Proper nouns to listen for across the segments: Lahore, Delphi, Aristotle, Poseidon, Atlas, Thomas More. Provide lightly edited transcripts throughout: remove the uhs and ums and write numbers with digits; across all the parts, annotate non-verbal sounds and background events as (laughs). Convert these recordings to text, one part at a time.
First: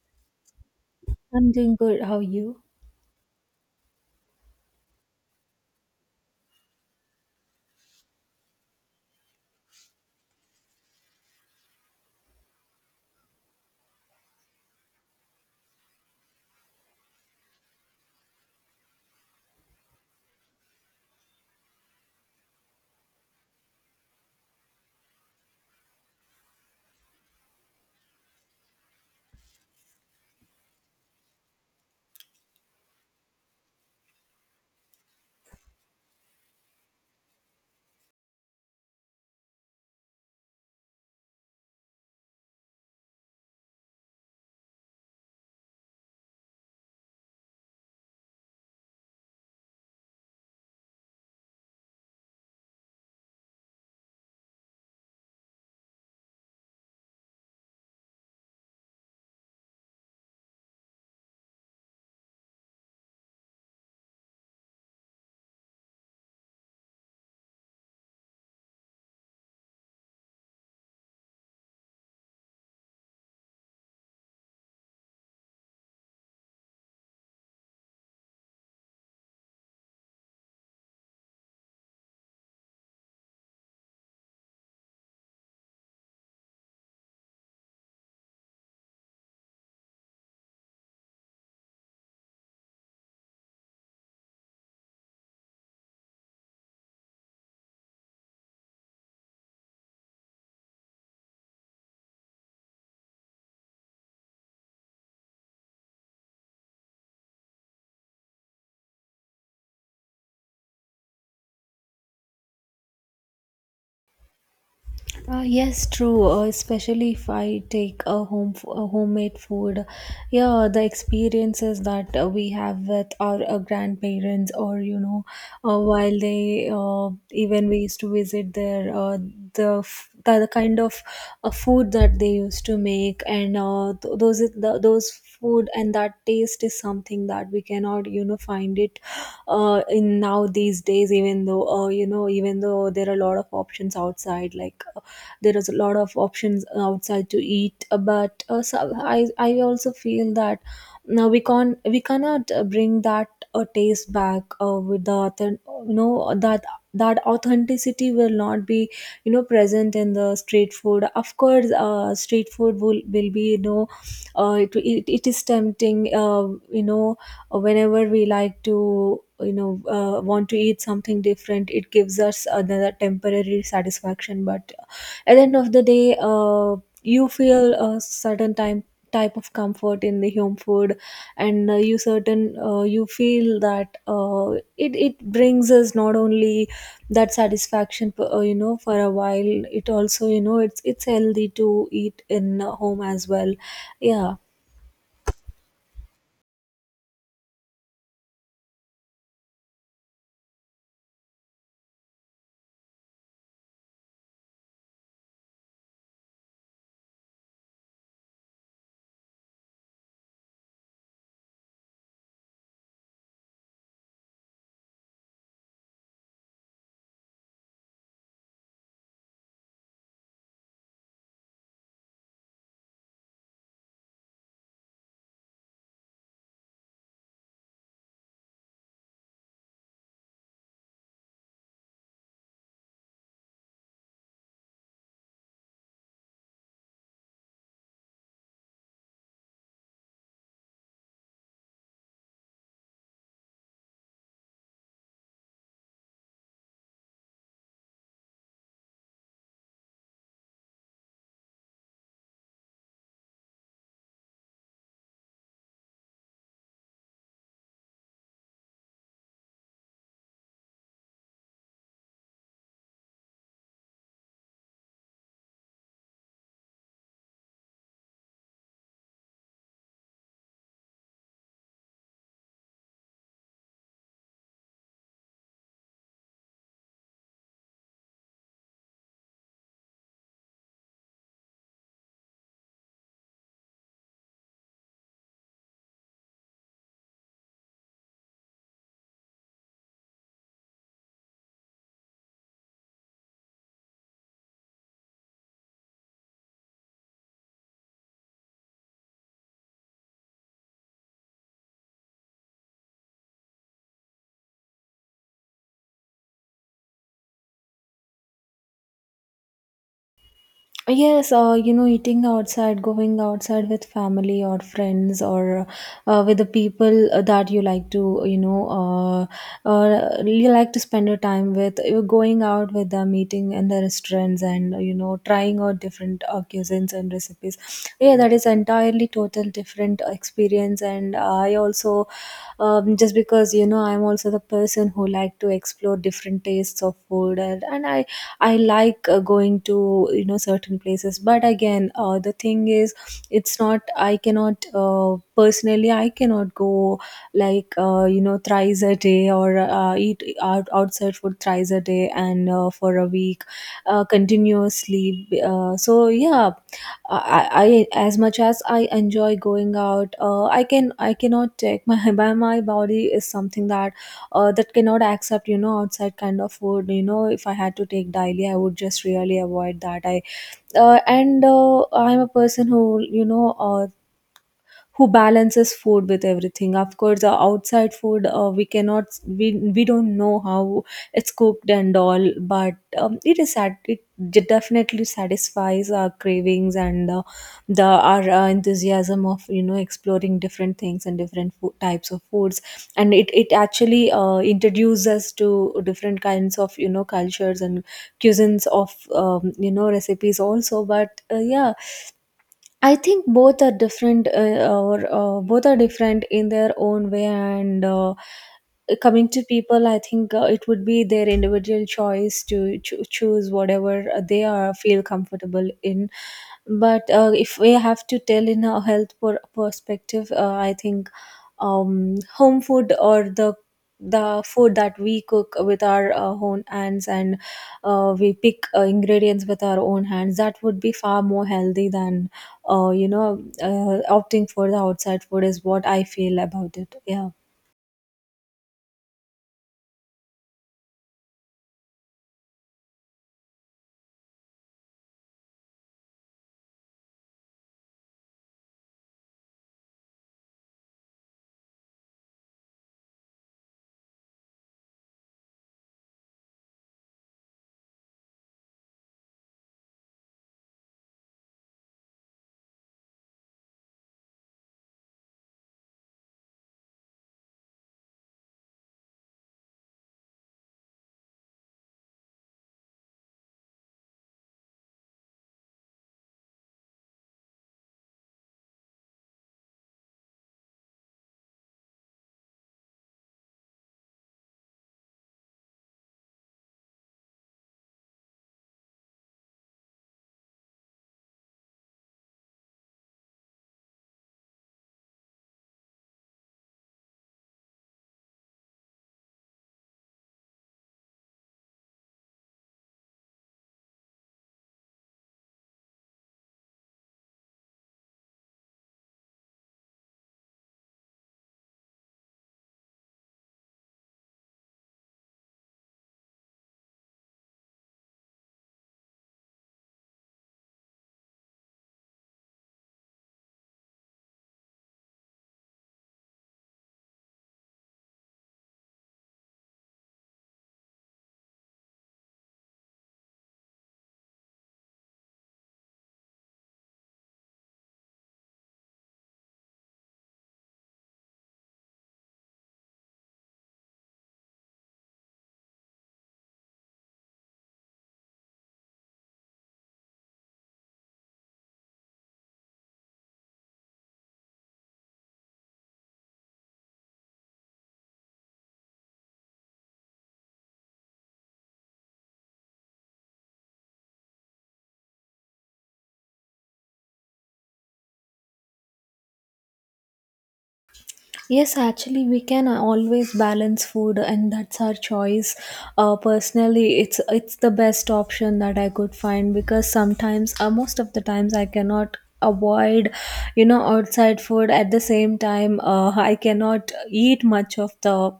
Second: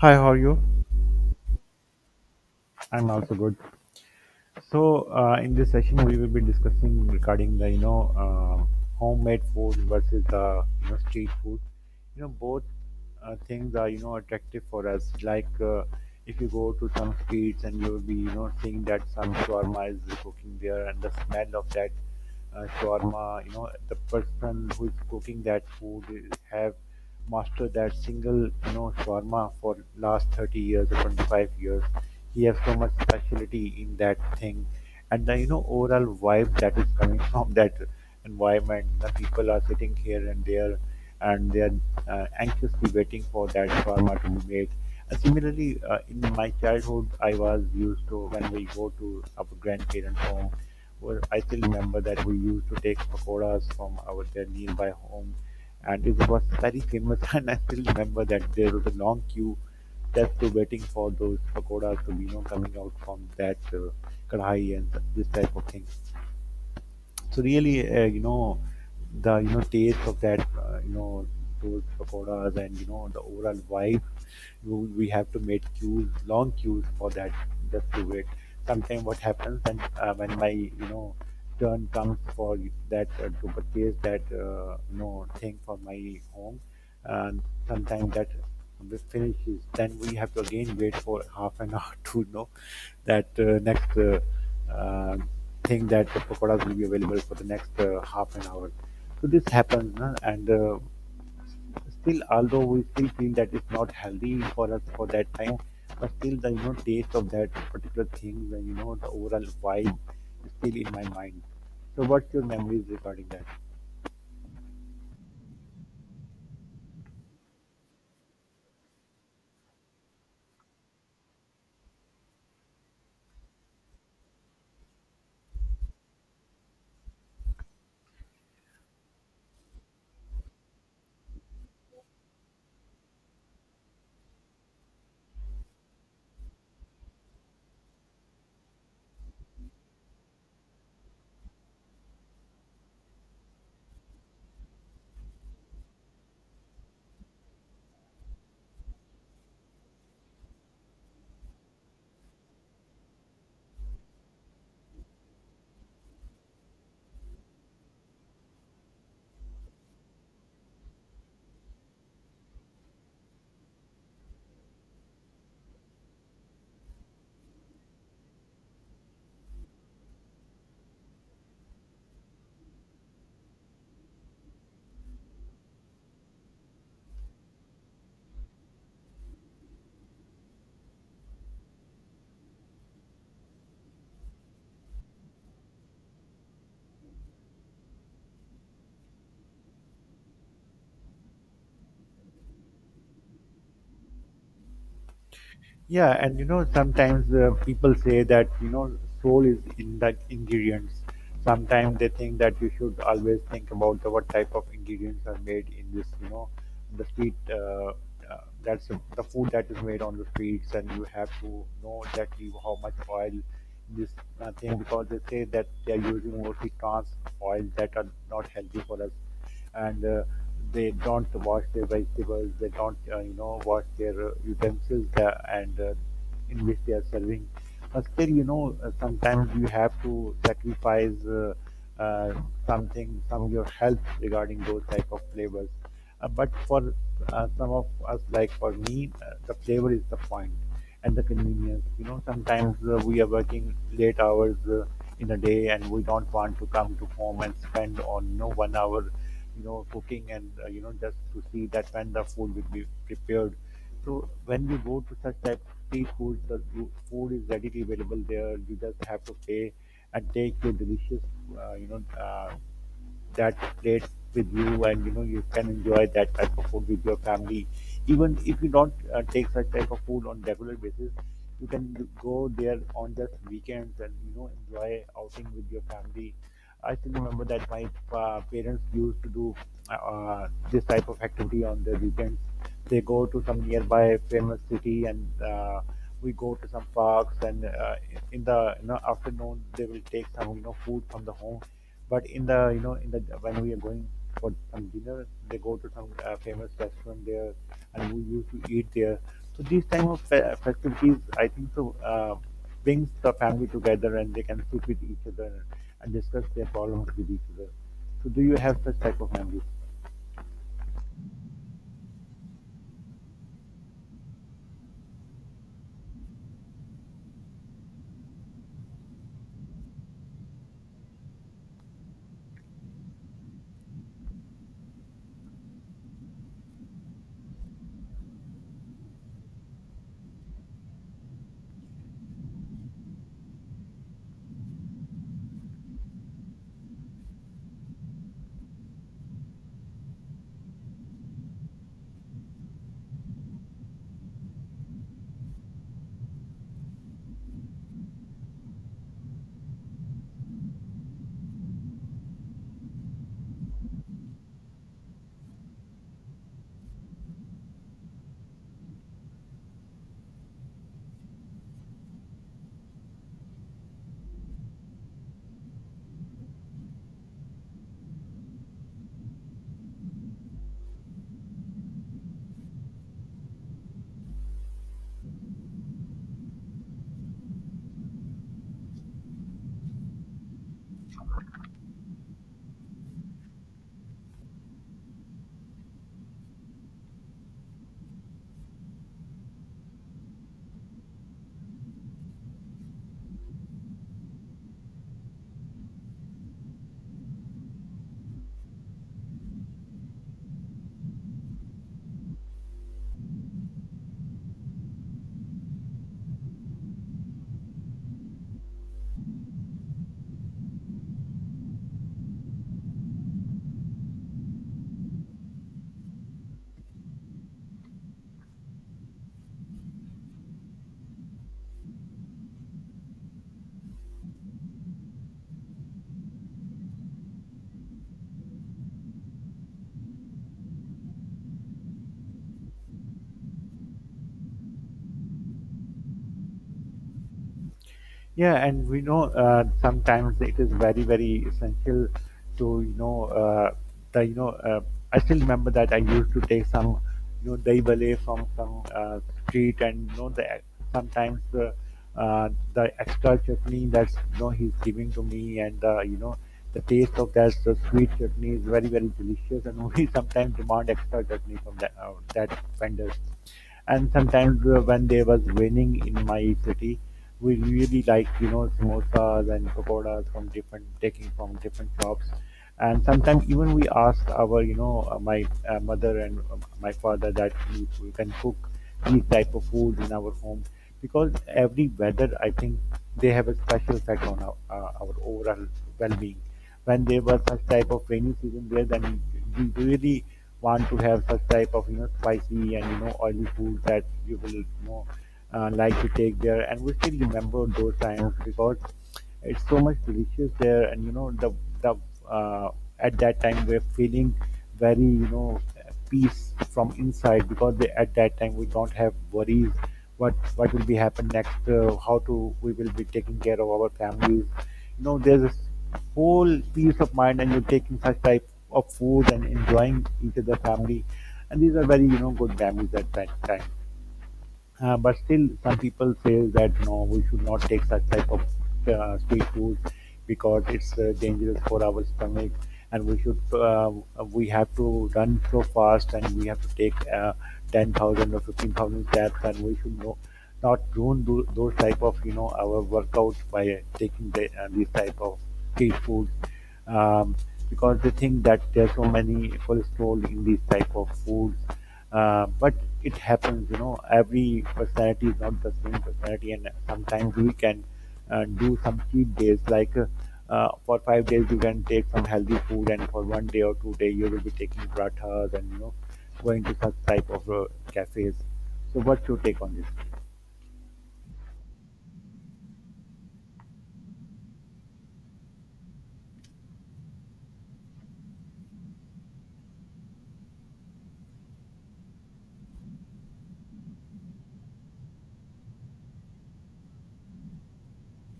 Hi, how are you? I'm doing good. How are you? I'm also good. So in this session, we will be discussing regarding the you know homemade food versus the street food. You know both things are attractive for us. Like if you go to some streets and you will be seeing that some shawarma is cooking there, and the smell of that shawarma, you know, the person who is cooking that have mastered that single shawarma for last 30 years or 25 years. He has so much specialty in that thing, and the overall vibe that is coming (laughs) from that environment. The people are sitting here and there, and they are anxiously waiting for that shawarma to be made. Similarly, in my childhood, I was used to, when we go to our grandparents' home, well, I still remember that we used to take pakoras from our their nearby home, and it was very famous. (laughs) And I still remember that there was a long queue, that's to waiting for those pakoras to be coming out from that kadhai and this type of thing. So really, the taste of that, those pakoras, and the overall vibe. We have to make queues, long queues, for that, just to wait. Sometimes what happens, and when my turn comes for that to purchase that thing for my home, and sometimes that finishes. Then we have to again wait for half an hour (laughs) to know that next. Uh, think that the pakoras will be available for the next half an hour. So this happens, na? And still, although we still feel that it's not healthy for us for that time, but still the taste of that particular thing, the you know the overall vibe, is still in my mind. So, what's your memories regarding that? Yes, true. Especially if I take a a homemade food, yeah, the experiences that we have with our grandparents, or you know, while they even we used to visit there, the, the kind of food that they used to make, and the, those food and that taste is something that we cannot you know find it in now these days even though you know even though there are a lot of options outside like there is a lot of options outside to eat but so I also feel that now we cannot bring that taste back with the you know that authenticity will not be you know present in the street food. Of course street food will be you know it is tempting, you know, whenever we like to you know want to eat something different, it gives us another temporary satisfaction, but at the end of the day, you feel a certain time type of comfort in the home food. And you certain you feel that it brings us not only that satisfaction for, you know, for a while, it also you know it's healthy to eat in home as well. Yeah. Yeah, and you know, sometimes people say that, you know, soul is in the ingredients. Sometimes they think that you should always think about what type of ingredients are made in this, you know, the street. That's the food that is made on the streets, and you have to know exactly how much oil this thing, because they say that they are using mostly trans oils that are not healthy for us, and they don't wash their vegetables, they don't, wash their utensils and in which they are serving. But still, you know, sometimes you have to sacrifice uh, something, some of your health, regarding those type of flavors. But for some of us, like for me, the flavor is the point, and the convenience. You know, sometimes we are working late hours in a day, and we don't want to come to home and spend on, you know, 1 hour cooking, and just to see that when the food will be prepared. So when you go to such type of street food, the food is readily available there. You just have to pay and take your delicious uh, you know uh, that plate with you, and you know, you can enjoy that type of food with your family. Even if you don't take such type of food on regular basis, you can go there on just weekends and, you know, enjoy outing with your family. I still remember that my parents used to do this type of activity on the weekends. They go to some nearby famous city, and we go to some parks, and in the, you know, afternoon, they will take some, you know, food from the home. But in the, you know, in the, when we are going for some dinner, they go to some famous restaurant there, and we used to eat there. So these time of festivities, I think so, brings the family together, and they can sit with each other and discuss their problems with each other. So do you have such type of memories? Yes, you know, eating outside, going outside with family or friends or with the people that you like to, you know, you like to spend your time with. You're going out with them, eating in the restaurants and, you know, trying out different cuisines and recipes. Yeah, that is entirely total different experience. And I also, just because, you know, I'm also the person who like to explore different tastes of food, and I like going to you know certain places, but again, the thing is, it's not. I cannot personally. I cannot go like you know thrice a day or eat out outside food thrice a day and for a week continuously. So yeah, I as much as I enjoy going out, I cannot take my (laughs) by my body is something that that cannot accept you know outside kind of food. You know, if I had to take daily I would just really avoid that I And I'm a person who you know who balances food with everything. Of course the outside food, we cannot we we don't know how it's cooked and all, but it is sat it definitely satisfies our cravings and the our enthusiasm of you know exploring different things and different food, types of foods. And it actually introduces us to different kinds of you know cultures and cuisines of you know recipes also, but yeah, I think both are different, or both are different in their own way. And coming to people, I think it would be their individual choice to choose whatever they are feel comfortable in. But if we have to tell in a health perspective, I think home food or the food that we cook with our own hands and we pick ingredients with our own hands, that would be far more healthy than opting for the outside food is what I feel about it. Yeah. Yeah, and we know, sometimes it is very, very essential to you know the you know I still remember that I used to take some, you know, dahi bale from some street, and you know, the sometimes the extra chutney that's, you know, he's giving to me, and you know, the taste of that, the sweet chutney, is very, very delicious, and (laughs) we sometimes demand extra chutney from that vendor. And sometimes when they was raining in my city, we really like, you know, samosas and pakoras from different, taking from different shops. And sometimes even we ask our, my mother and my father, that we can cook these type of food in our home, because every weather, I think, they have a special effect on our overall well-being. When they were such type of rainy season there, then we really want to have such type of, you know, spicy and, you know, oily food, that you will, you know, like to take there. And we still remember those times, because it's so much delicious there, and you know, the uh, at that time we're feeling very, you know, peace from inside, because at that time we don't have worries what will be happen next, how to we will be taking care of our families. You know, there's this whole peace of mind, and you're taking such type of food and enjoying each other family. And these are very, you know, good memories at that time. But still, some people say that no, we should not take such type of street food, because it's dangerous for our stomach, and we have to run so fast, and we have to take 10,000 or 15,000 steps, and we should no not ruin those type of, you know, our workouts by taking these type of street food, um, because they think that there's so many cholesterol in these type of foods. But it happens, you know, every personality is not the same personality, and sometimes we can do some cheat days. Like, for 5 days you can take some healthy food, and for 1 day or 2 day you will be taking pratas, and you know, going to such type of cafes. So, what's your take on this? Yes, actually, we can always balance food, and that's our choice. Personally, it's the best option that I could find because sometimes, most of the times, I cannot avoid, you know, outside food. At the same time, I cannot eat much of the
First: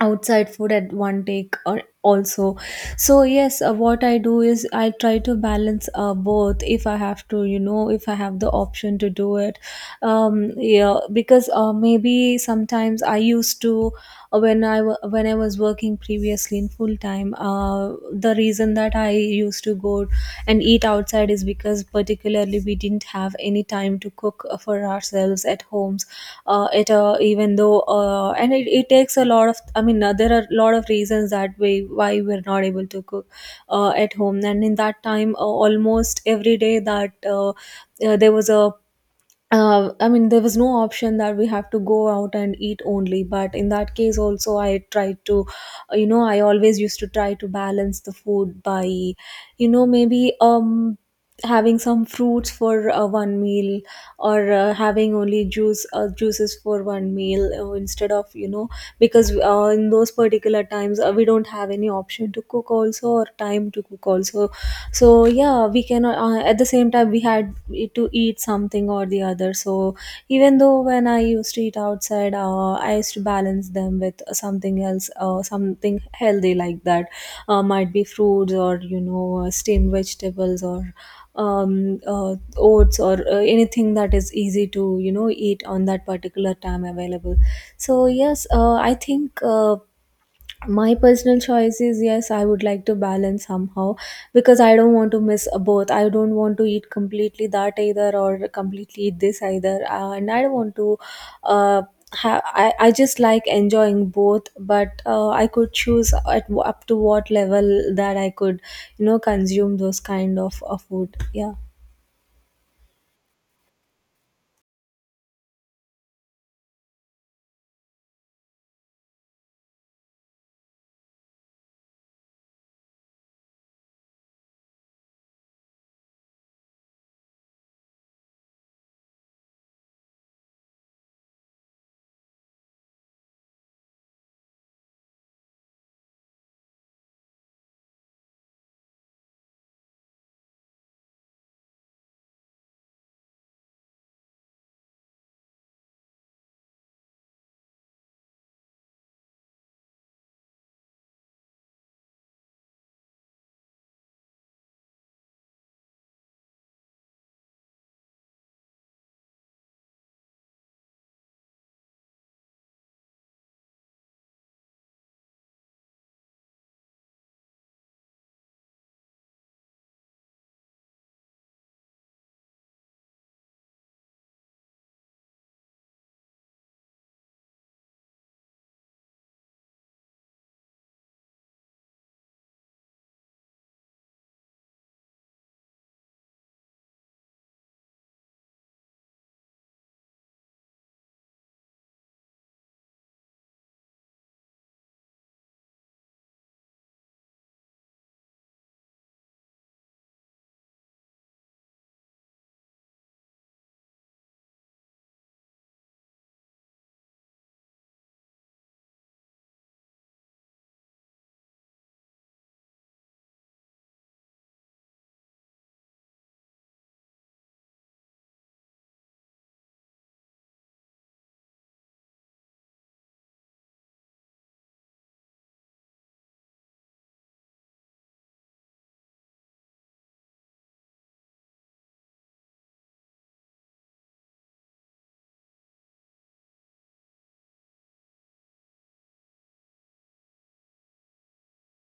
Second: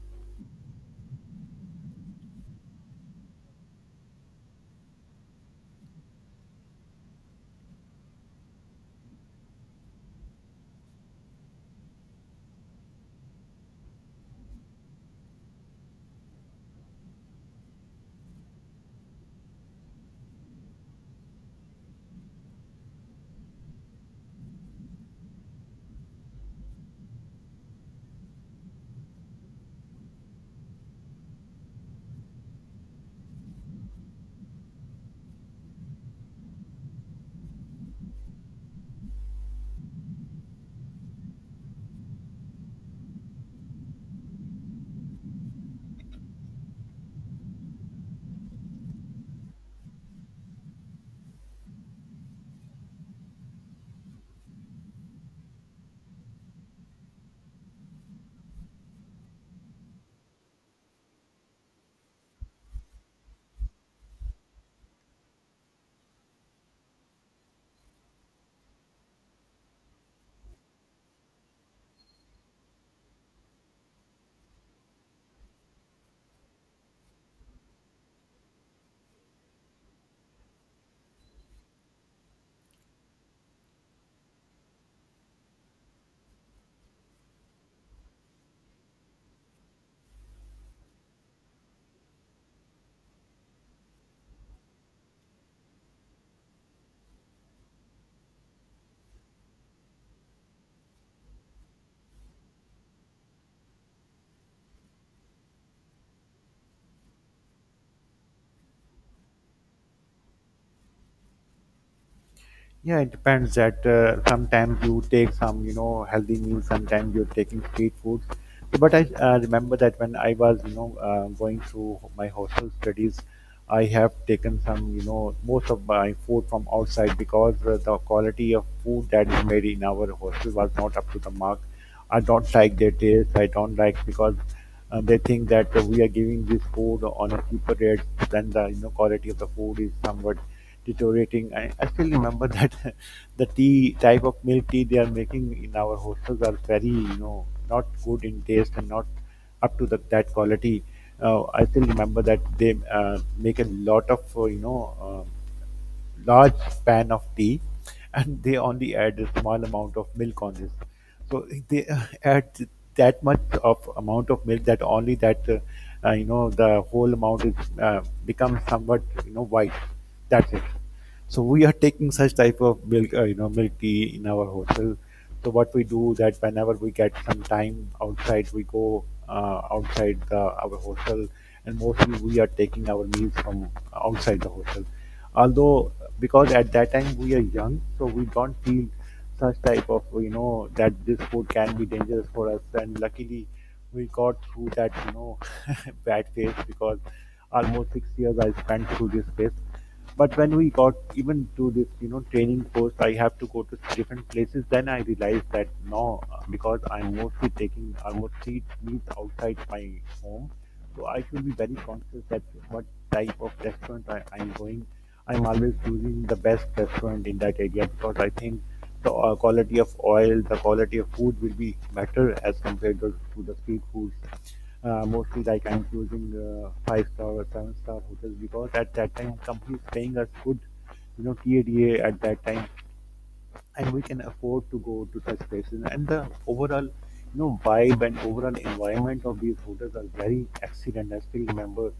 outside food at one take or also. So yes, what I do is I try to balance both, if I have to you know if I have the option to do it. Yeah, because maybe sometimes I used to when I when I was working previously in full time, the reason that I used to go and eat outside is because particularly we didn't have any time to cook for ourselves at home. It even though and it takes a lot of I mean, there are a lot of reasons that way why we're not able to cook at home. And in that time, almost every day that there was a I mean, there was no option that we have to go out and eat only. But in that case, also, I tried to, you know, I always used to try to balance the food by, you know, maybe having some fruits for one meal, or having only juices for one meal, instead of you know, because in those particular times, we don't have any option to cook also or time to cook also. So yeah, we cannot. At the same time we had to eat something or the other. So even though when I used to eat outside, I used to balance them with something else, something healthy like that, might be fruits or you know steamed vegetables or oats or anything that is easy to you know eat on that particular time available. So yes, I think my personal choice is yes I would like to balance somehow, because I don't want to miss both. I don't want to eat completely that either or completely eat this either, and I don't want to uh, I just like enjoying both, but I could choose at, up to what level that I could you know consume those kind of food. Yeah. Yeah, it depends that, sometimes you take some, you know, healthy meals, sometimes you're taking street food. So, but I, remember that when I was, you know, going through my hostel studies, I have taken some, you know, most of my food from outside, because the quality of food that is made in our hostel was not up to the mark. I don't like their taste. I don't like, because they think that we are giving this food on a cheaper rate, than the, you know, quality of the food is somewhat deteriorating. I still remember that (laughs) the tea, type of milk tea they are making in our hostels, are very, you know, not good in taste and not up to that quality. I still remember that they make a lot of, you know, large pan of tea, and they only add a small amount of milk on this. So they add that much of amount of milk that only that you know, the whole amount is becomes somewhat, you know, white. That's it. So we are taking such type of milk, you know, milk tea in our hotel. So what we do, that whenever we get some time outside, we go outside our hotel, and mostly we are taking our meals from outside the hotel. Although, because at that time we are young, so we don't feel such type of, you know, that this food can be dangerous for us. And luckily we got through that, you know, (laughs) bad phase, because almost 6 years I spent through this phase. But when we got even to this, you know, training post, I have to go to different places. Then I realized that no, because I'm mostly taking, I mostly eat outside my home. So I should be very conscious that what type of restaurant I'm going. I'm always choosing the best restaurant in that area, because I think the quality of oil, the quality of food, will be better as compared to the street food. Mostly, like, I'm choosing five star or seven-star hotels, because at that time company is paying us good, you know, TADA at that time, and we can afford to go to such places. And the overall, you know, vibe and overall environment of these hotels are very excellent. I still remember,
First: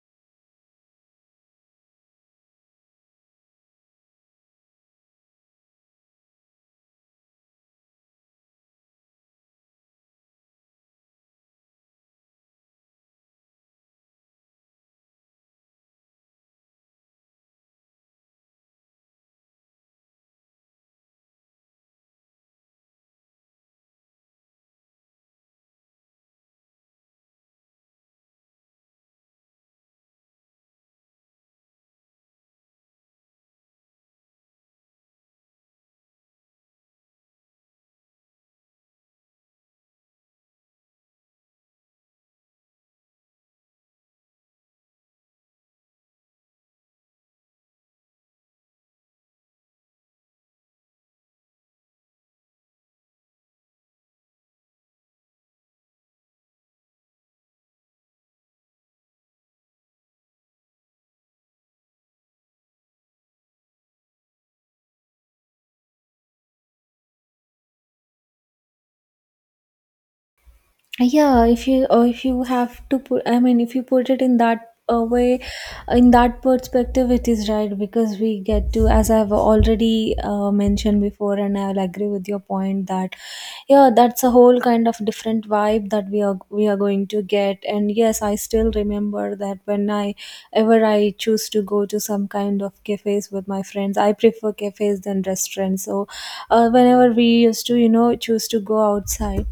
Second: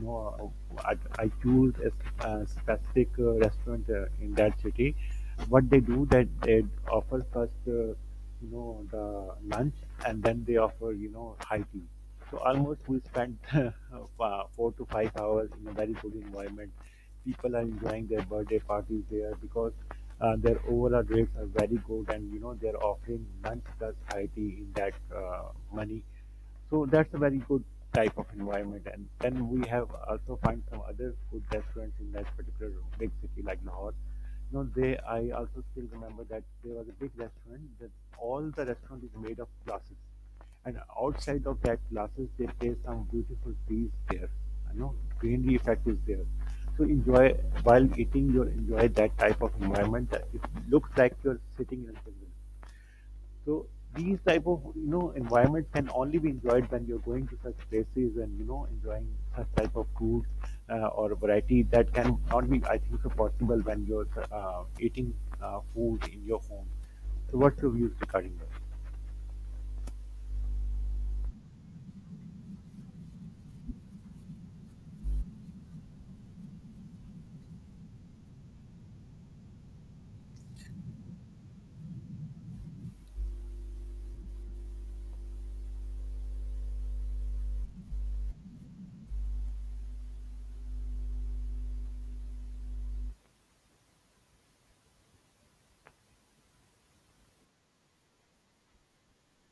you know, I choose a specific restaurant in that city. What they do, that they offer first, you know, the lunch, and then they offer, you know, high tea. So almost we spent (laughs) 4 to 5 hours in a very good environment. People are enjoying their birthday parties there, because their overall rates are very good, and you know, they're offering month plus IT in that money. So that's a very good type of environment. And then we have also find some other food restaurants in that particular big city like Lahore. You know, they, I also still remember that there was a big restaurant, that all the restaurant is made of glasses, and outside of that glasses they place some beautiful trees there. You know, greenery effect is there. So enjoy while eating, you enjoy that type of environment. That it looks like you're sitting in a jungle. So these type of, you know, environment can only be enjoyed when you're going to such places and, you know, enjoying such type of food, or a variety that can not be, I think so, possible when you're eating food in your home. So what's your views regarding that? Yeah, if you have to put I mean if you put it in that way, in that perspective it is right, because we get to as I've already mentioned before and I'll agree with your point that yeah, that's a whole kind of different vibe that we are going to get. And yes, I still remember that when I ever I choose to go to some kind of cafes with my friends, I prefer cafes than restaurants. So whenever we used to you know choose to go outside